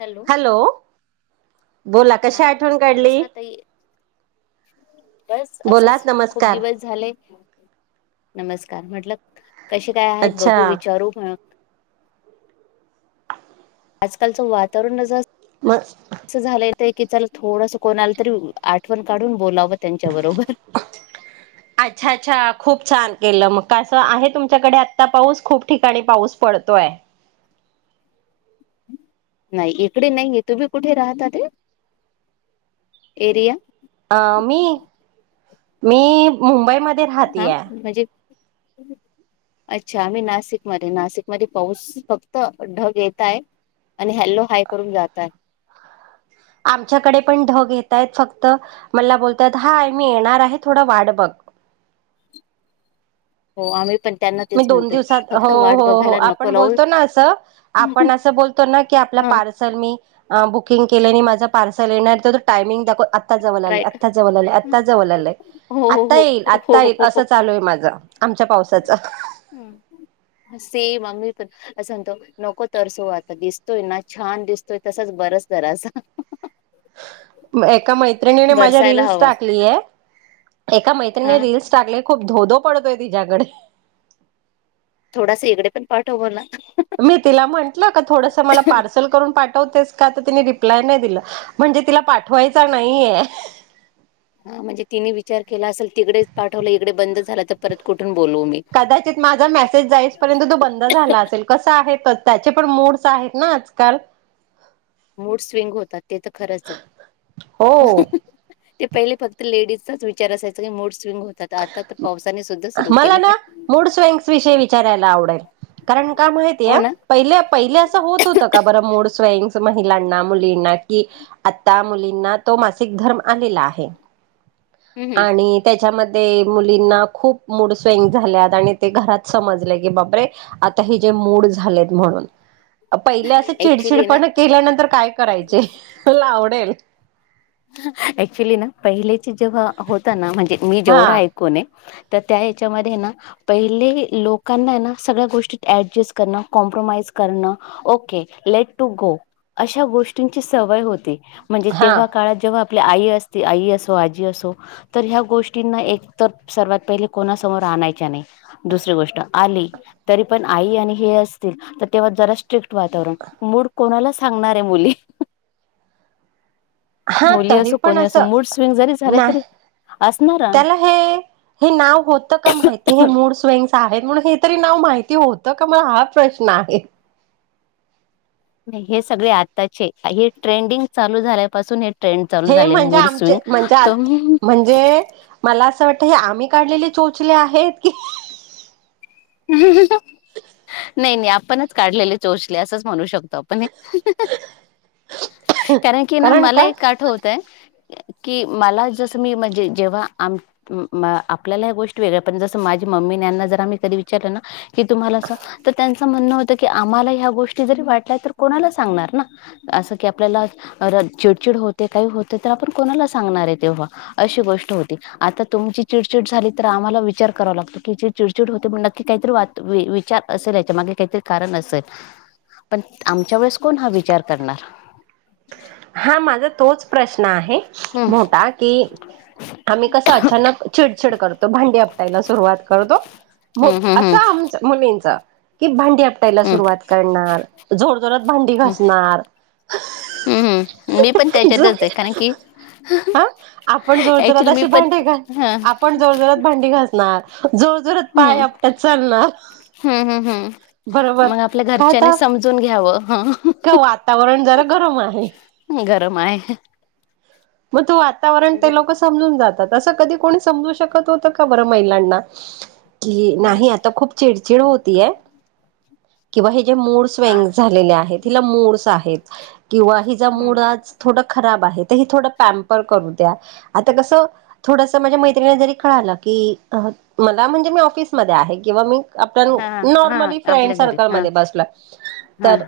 Hello? बोला कशी हा, आठवण काढली नमस्कार ताई बस बोला असच, खूप नमस्कार दिवस झाले. नमस्कार. म्हटल- कशी काय आहेत? अच्छा बघू विचारू मग आजकालचं वातावरण ज म [inaudible] ते की चला थोडसं कोण आलं तरी आठवण काढून बोलावं. त्यांच्या बरोबर अच्छा!, अच्छा! खूप छान! केलं मग. कसं आहे तुमच्याकडे आता पाऊस खूप ठिकाणी पाऊस पडतोय. नाही इकडे नाहीे तुम्ही कुठे राहताते एरिया. आ मी मी. मुंबईमध्ये राहते हा ए. म्हणजे अच्छा आम्ही नाशिक मध्ये नाशिक मध्ये पाऊस फक्त ढग येत आहेतआणि हॅलो हाय करून जातात. आमच्याकडे पण ढग येतय फक्त मला बोलतय हा आ मी येणार आहे थोड वाट बघ. हो आम्ही पण. त्यांना मी तेच दोन म्हणतोय दिवसात हो फक्त वाट हो हो बघायला आपण नको लावू बोलतो ना अस आपण अस बतो ना की ह आपलापार्सल मी ब. बुकिंग केलंने माझं पार्सल येण्याच जो टायमिंग दाखव आ. आत्ताच जवळ आलं राईट आत्ताच जवळ आलं आत्ताच जवळ आलं आलंय हो हो आता येईल हो आत्ता हो येईल असं चालूय माझं आमच्या पावसाचा. हम् सेम आ्. अस म्हणतो नको तर सो आता दिसतोय ना छान दिसतोय तसाच बरस बरस. एका मैत्रिणीने माझ्या बरसायला रिल्स हवा टाकले एका मैत्रिणीने हा रिल्स टाकले खूप. धोधो पडतोय तिच्याकडे. थोडास इकडे पण पाठव बोलला. मी तिला म्हंटलं का थोडसं मला हा पार्सल करून पा. हो तेच का तर तिने रिप्लाय नाही दिल म्हणजे तिला पाठवायचं नाहीये. हा म्हणजे तिने विचार केला असल तिकडेच पाठवले इकडे बंद झाला तर परत कु. कदाचित माझा मेसेज जाईसपर्यंत तो बंद झाला असेल कसा आहे तर. त्याचे पण मोड्स आहेत ना आजकाल. मोड्स स्विंग होतात ते तर खरंच आहे हो ते पहिले फक्त लेडीज. असच विचारायचं मुड सि. मला केले. ना मूड स्विंग्स विषयी विचारायला आवडेल कारण का हो माहितीये ना पहिले पहिले अस होत होत का बर असं मूड स्विंग्स. महिलांना मुलींना कि आत्ता मुली. [unintelligible] धर्म आलेला आहे हम्म आणि त्याच्यामध्ये. ते मुलींना खूप मूड स्विंग झाल्यात आणू ते घरात समजले की, बापरे! काही जे मूड झालेत म्हणून. पहिले असं ऍक्च्युली ना चिडचिडपण केल्यानंतर काय करायचे मला आवडेल. ऍक्च्युली ना पहिले. जेव्हा होता ना म्हणजे मी हा जेवढा ऐकून ये. तर त्या याच्यामध्ये ना पहिले लोकांना ना सगळ्या गोष्टी ऍडजस्ट करणं कॉम्प्रोमाइज करणं ओके लेट टू गो अशा गोष्टींची सवय होती. म्हणजे हा तेव्हा. जेव्हा आपली आई असते आई असो आजी असो तर ह्या गोष्टींना एक तर सर्वात पहिले कोणासमोर आणायच्या नाही दुसरी गोष्ट आली तरी पण आई आणि हे असतील तर तेव्हा जरा स्ट्रिक वातावरण मूड कोणालाच सांगणारे मुली हा मुली तरी असो पण कोणी अस असो मूड स्विंग जरी झाले नाह तरी असणार ना. त्याला हे हे नाव होत का माहितीय हे मूड स्विंग आहेत म्हणून हे तरी नाव माहिती होतं का मला हा प्रश्न आहे नाही हे सगळे आताचे हे ट्रेंडिंग चालू झाल्यापासून हे ट्रेंड चालू हे झाले म्हणजे मूड आमचे स्विंग म्हणजे तो म्हणजे मला अस वाटत हे आम्ही काढलेले चोचले आहेत की हम् नाही नाही आपणच काढलेले चोचले असच म्हणू शकतो त पण एक कारण की ना मला एक आठवतय कि मला जसं मी म्हणजे जेव्हा आपल्याला ह्या गोष्टी वेगळ्या पणज जसं माझी मम्मीन यांना जर आम्ही कधी विचारलं ना की तुम्हाला अस असं म्हणणं होतं की आम्हाला ह्या गोष्टी जरी वाटल्या तर कोणाला सांगणार ना असं की आपल्याला चिडचिड होते काही होते तर आपण कोणाला सांगणारेत तेव्हा अशी गोष्ट होती आता तुमची चिडचिड झाली तर आम्हाला विचार करावा लागतो की तुमची चिडचिड होते म्हणजे नक्की काहीतरी वा विचार असेल याच्या मागे काहीतरी कारण असेल पण आमच्या वेळेस कोण हा विचार करणार हा माझ तोच प्रश्न प्रश्न आहे हम्म मोठा की आम्ही कस अचानक चिडचिड करतो भांडी आपटायला सुरुवात करतो मग हम्म हम्म हम्म असं आमच मुलींच की भांडी आपटायला हम्म हम्म सुरुवात करणार जोर जोरात भांडी घासणार हम्म मी पण त्याच्यातचय कारण की हा आपण जोरजोरात ऍक्चुली मी अशी पण ह ती घासणार जोर जोरात पाय आपटात चालण हम्म हम्म हम्म बरोबर मग आपल्या काय घरच्यानी आता समजून घ्यावं ह का वातावरण जरा गरम आहे. गरम आहे. मग तो आता वातावरण ते लोक समजून जात तं कधी कोणी समजू शकत होत का बर महिलांना कि हम्म नाही आता खूप चिडचिड होत ती ये- किंवा हे जे मूडस आ स्वॅग झालेले आहेत. तिला मुर्स आहेत. किंवा हिचा हम्म मूड आज थोडं खराब आहे. दही थोडं स्टॅम्पर करू द्या आता कस थोडस माझ्या मैत्रिणीला जरी कळलं की मला म्हणजे मी ऑफिसमध्ये आहे किंवा मी आपण हा हा नॉर्मली फ्रेंड आपल्या घरी सर्कल हा मध्ये बसला हा तर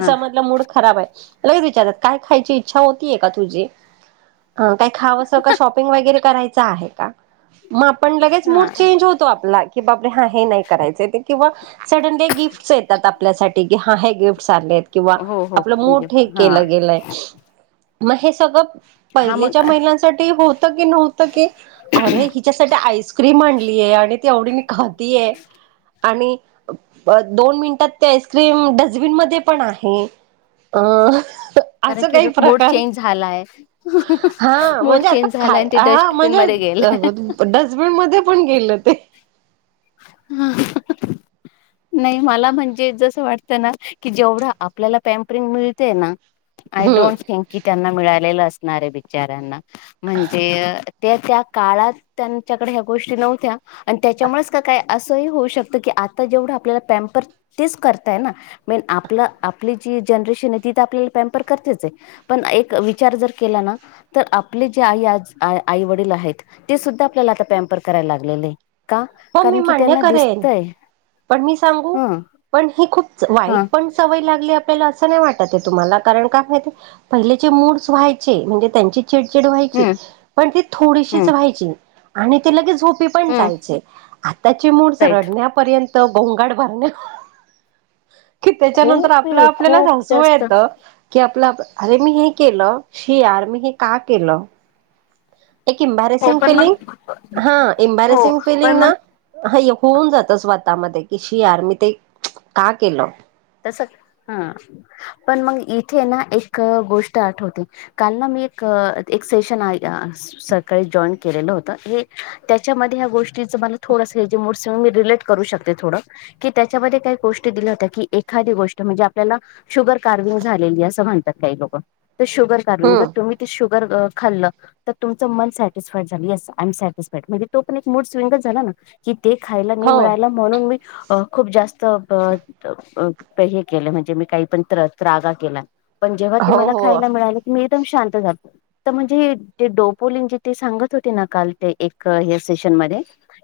हा समजलं मूड खराब आहे. लगे विचारात काय खायची इच्छा होतीये का तुझी काय खावंस का शॉपिंग वगैरे करायचं चा आहे का? मग आपण लगेच मूड हा चेंज होतो आपला की बापरे हा हे नाही करायच ते किंवा सडनली गिफ्टस येतात आपल्यासाठी की हा हे गिफ्ट चालेल किंवा हो हो आपलं मूड म्हणजे ठीक हा केला गेलाय. मग हे सगळं. हा मग पहिलेच्या महिलांसाठी होत की नव्हत की अरे हिच्यासाठी आईस्क्रीम आणलीये आणि ती आवडीने खाती आहे आणि दोन मिनिटात ते आईस्क्रीम डस्टबिन मध्ये पण आहे अ कारण असं की काही मूड प्रकार चेंज झालाय. हा मूड म्हणजे आता चेंज झालाय खाय आणि ते हा डस्टबिन म्हणजे मध्ये गेलाय डस्टबिन मध्ये पण गेलं ते नाही मला म्हणजे जस वाटत ना की जेवढं आपल्याला पॅमपरिंग मिळतेय ना. आय हम्म डोंट थिंक की त्यांना मिळालेलं असे. णारे बिचाऱ्यांना म्हणजे त्या त्या काळात त्यांच्याकडे ह्या गोष्टी नव्हत्या आणि त्याच्यामुळेच काय असंही होऊ शकत की आता जेवढं आपल्याला पॅम्पर तेच करताय ना मेन आपलं आपली जी जनरेशन आहे ती तर आपल्याला पॅम्पर करतेच आहे पण एक विचार जर केला ना तर आपले जे आई आ आई वडील आहेत ते सुद्धा आपल्--याला आता पॅम्पर करायला लागलेले आहे का. हो मी कारण की मान्य त्यांना करेन दिसतय पण मी सांगू ह पण ही खूप ह वाईट पण सवय लागली आप अस नाही वाटत तुम्हाला कारण काय पहिलेचे मूडस व्हायचे म्हणजे त्यांचे चिडचिड व्हायची हम्म पण ती थोडीशीच हम्म राहायची. आणि ते लगेच झो- मी पण हम्म जायचे. आताचे मूडस राईट रडण्यापर्यंत बोंगाड भांगन्य. कि त्याच्यानंतर खूप आपलं आपल्याला खूप सासू जास्त येतं की आप अरे मी हे केलं शी यार मी हे का केलं. एक हो इम्बॅरेसिंग पण मग फीललिंग हा हो इम्बॅरेसिंग पण मग हा होऊन जात स्वतः म की शि यार मी ते का केलं. पण मग इथे ना एक गोष्ट आठवते काल ना मी एक सेशन सकाळी जॉईन केलेलं होत हे त्याच्यामध्ये ह गोष्ट त्याच्या मध्ये थोडस [unintelligible] तुम्ही डिलिट करू शकता थोड की त्याच्या मध्ये काय गोष्टी दिल्या होत्या की [unintelligible] एखादी गोष्ट म्हणजे आपल्याला शुगर कार्वि्हंग झालेली असं म्हणतात काही लोक शुगर काढून हम्म [unintelligible] तुमही ते शुगर [unintelligible] [inaudible] ते खायला नाही हो मिळायला म्हणून मी अ खूप जास्त प हे केलं म्हणजे मी काही पण त त्रगा केला. पण जेव्हा ते हो मला हो खायला मिळालेलं मी एकदम शांतात तर म्हणजे डोपलीन ज सांगत होते ना काल ते एक सेशन मध्ये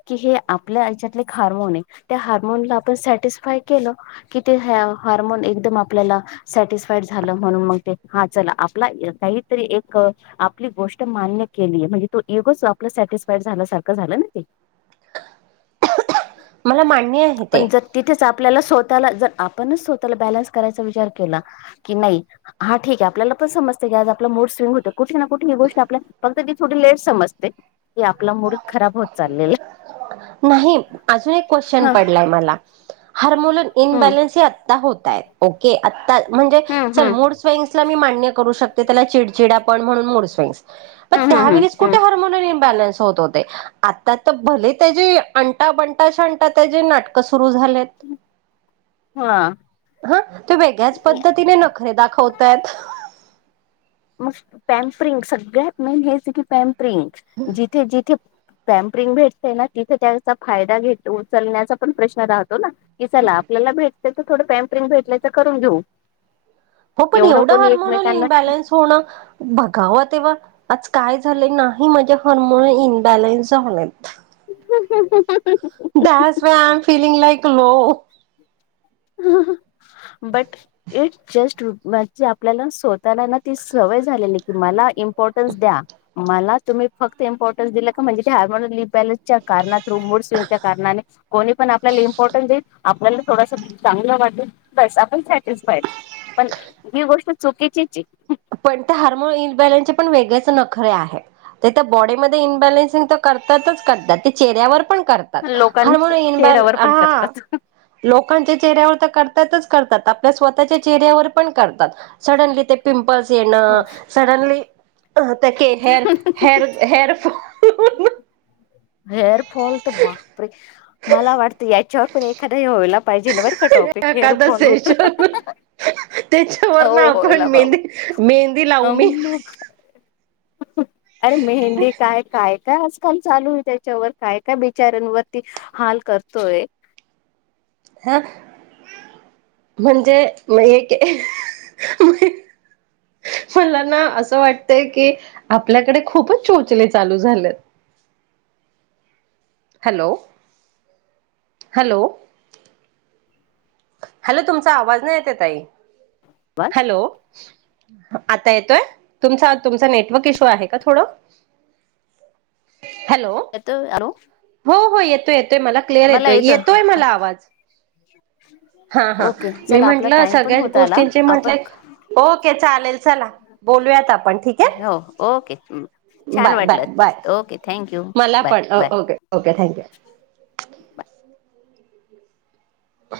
कि हे आपल्या आच्यातले हार्मोन आहे त्या हार्मोन आपण सटिस्फाय केलं. कि ते हार्मोन एकदम आपल्याला सॅटिस्फाईड झालं म्हणून मग ते हा चला आपला काहीतरी एक आपली गोष्ट मान्य केलीय म्हणजे तो इगोच आपला सॅटिस्फाईड झाल्यासारख झालं ना ते मला मान्य आहे ते पण जर तिथेच आपल्याला स्वत स्वतःला जर आपणच स्वतःला बॅलन्स करायचा विचार केला की नाही हा ठीक आहे. आपल्याला पण समजते की आज आप मोड स्विंग होत कुठे ना कुठ ही गोष्ट आपल्या फक्त ती थोडी लेट समजते. आपला मूड खराब होत चाललेला नाही अजून एक क्युशन हा पडलाय मला. हार्मोोलन हम्म इनबॅलन्स ही आता होत आहेत. ओके म्हणजे हम्म चल हम्म मूड स्विंग्स मी मान्य करू शकते. ते त्याला चिडचिड आपण म्हणून मोडचय. [unintelligible] पण हम्म हम्म त्यावेळीस हम्म हम्म कुठे हार्मोनन इबॅलन्स होत होत आता तर भले त्याची अंता बंता स्नाटा त्याची नाटक सुरू झालेत. हा हा ते वेगळ्याच पद्धतीने नखरे दाखवतात. मग पॅम्परिंग सगळ्यात मेन हेच की पॅम्परिंग पॅम्परिंग जिथे जिथे पॅम्परिंग भेटते ना तिथे त्याचा फायदा उचलण्याचा पण प्रश्न राहतो. की चला आपल्याला भेटतोय. त्या थोडं पॅम्परिंग भेटल्याय तर करून घेऊ. हो पण एवढं कोणी हार्मोन इन एकमेकांना इन बॅलेन्स होणं बघावा तेव्हा आज काय झालं नाही माझे हर्मन इन्बॅलन्स झालेत. हाहाहा that's why I am feeling like low [unintelligible] [unintelligible] O [unintelligible] but it just आपल्याला स्वतःला ना ती सवय झालेली. तुम्हाला इम्पॉर्टन्स द्या. मला तुम्ही फक्त इम्पॉर्टन्स दिलं का म्हणजे हार्मोन लि बनसच्या मोड स्विंगच्या कारणाने कोणी पण आपल्याला इम्पॉर्टन्स देल आपल्याला थोडस चांगल [unintelligible] वाट बस आपण सटिस्फाई पण जी गोष्ट चुकीची पण ते हार्मोन इबॅलन्स पण वेगळच नखरे आहे ते बॉडीमध्ये इन्बॅलन्सिंग तर करतातच करतात तेचेऱ्यावर पण करतात आहे हार्मोन लोकांच्या इन चेहऱ्यावर पण बॅलन्स करतात. लोकांच्या चेहऱ्यावर तर करतातच करतात आपल्या स्वतःच्या चेहऱ्यावर पण करतात सडनली ते पिंपल पिंपल्स येणं हो. सडनली अ त्या hair hair fall hair fall तर बापरे मला वाटतं याच्यावर पण एखाद्या वयला पाहिजेर एखादा सेशन त्याच्यावर ना हो आपण होला बाबा मेहंदी मेहंदी लावू अम अरे मेहंदी काय काय काय आजकाल चालू त्याच्यावर काय काय बिचारांवरती हाल करतोय हा म्हणजे एक मला ना असं वाटतय की आपल्याकडे खूपच चोचले चालू झालेत हॅलो हॅलो हॅलो तुमचा आवाज नाही येत ताई आवाज हॅलो आता येतोय तुमचा तुमचा नेटवर्क इश्यू आहे का थोडा हॅलो येतोय हॅलो हो हो येतोय येतोय ते मला क्लिअर येतोय येतोय मला आवाज हा हा ओके मी चला आपला म्हंटलं टाइम पण सगळ्याच होत आला गोष्टींचे म्हटले आपण ओके चालेल चला बोलूयात आपन हो ओके छान बाय बाय बाय वाटलं ओके थँक्यू मला बाय बाय ह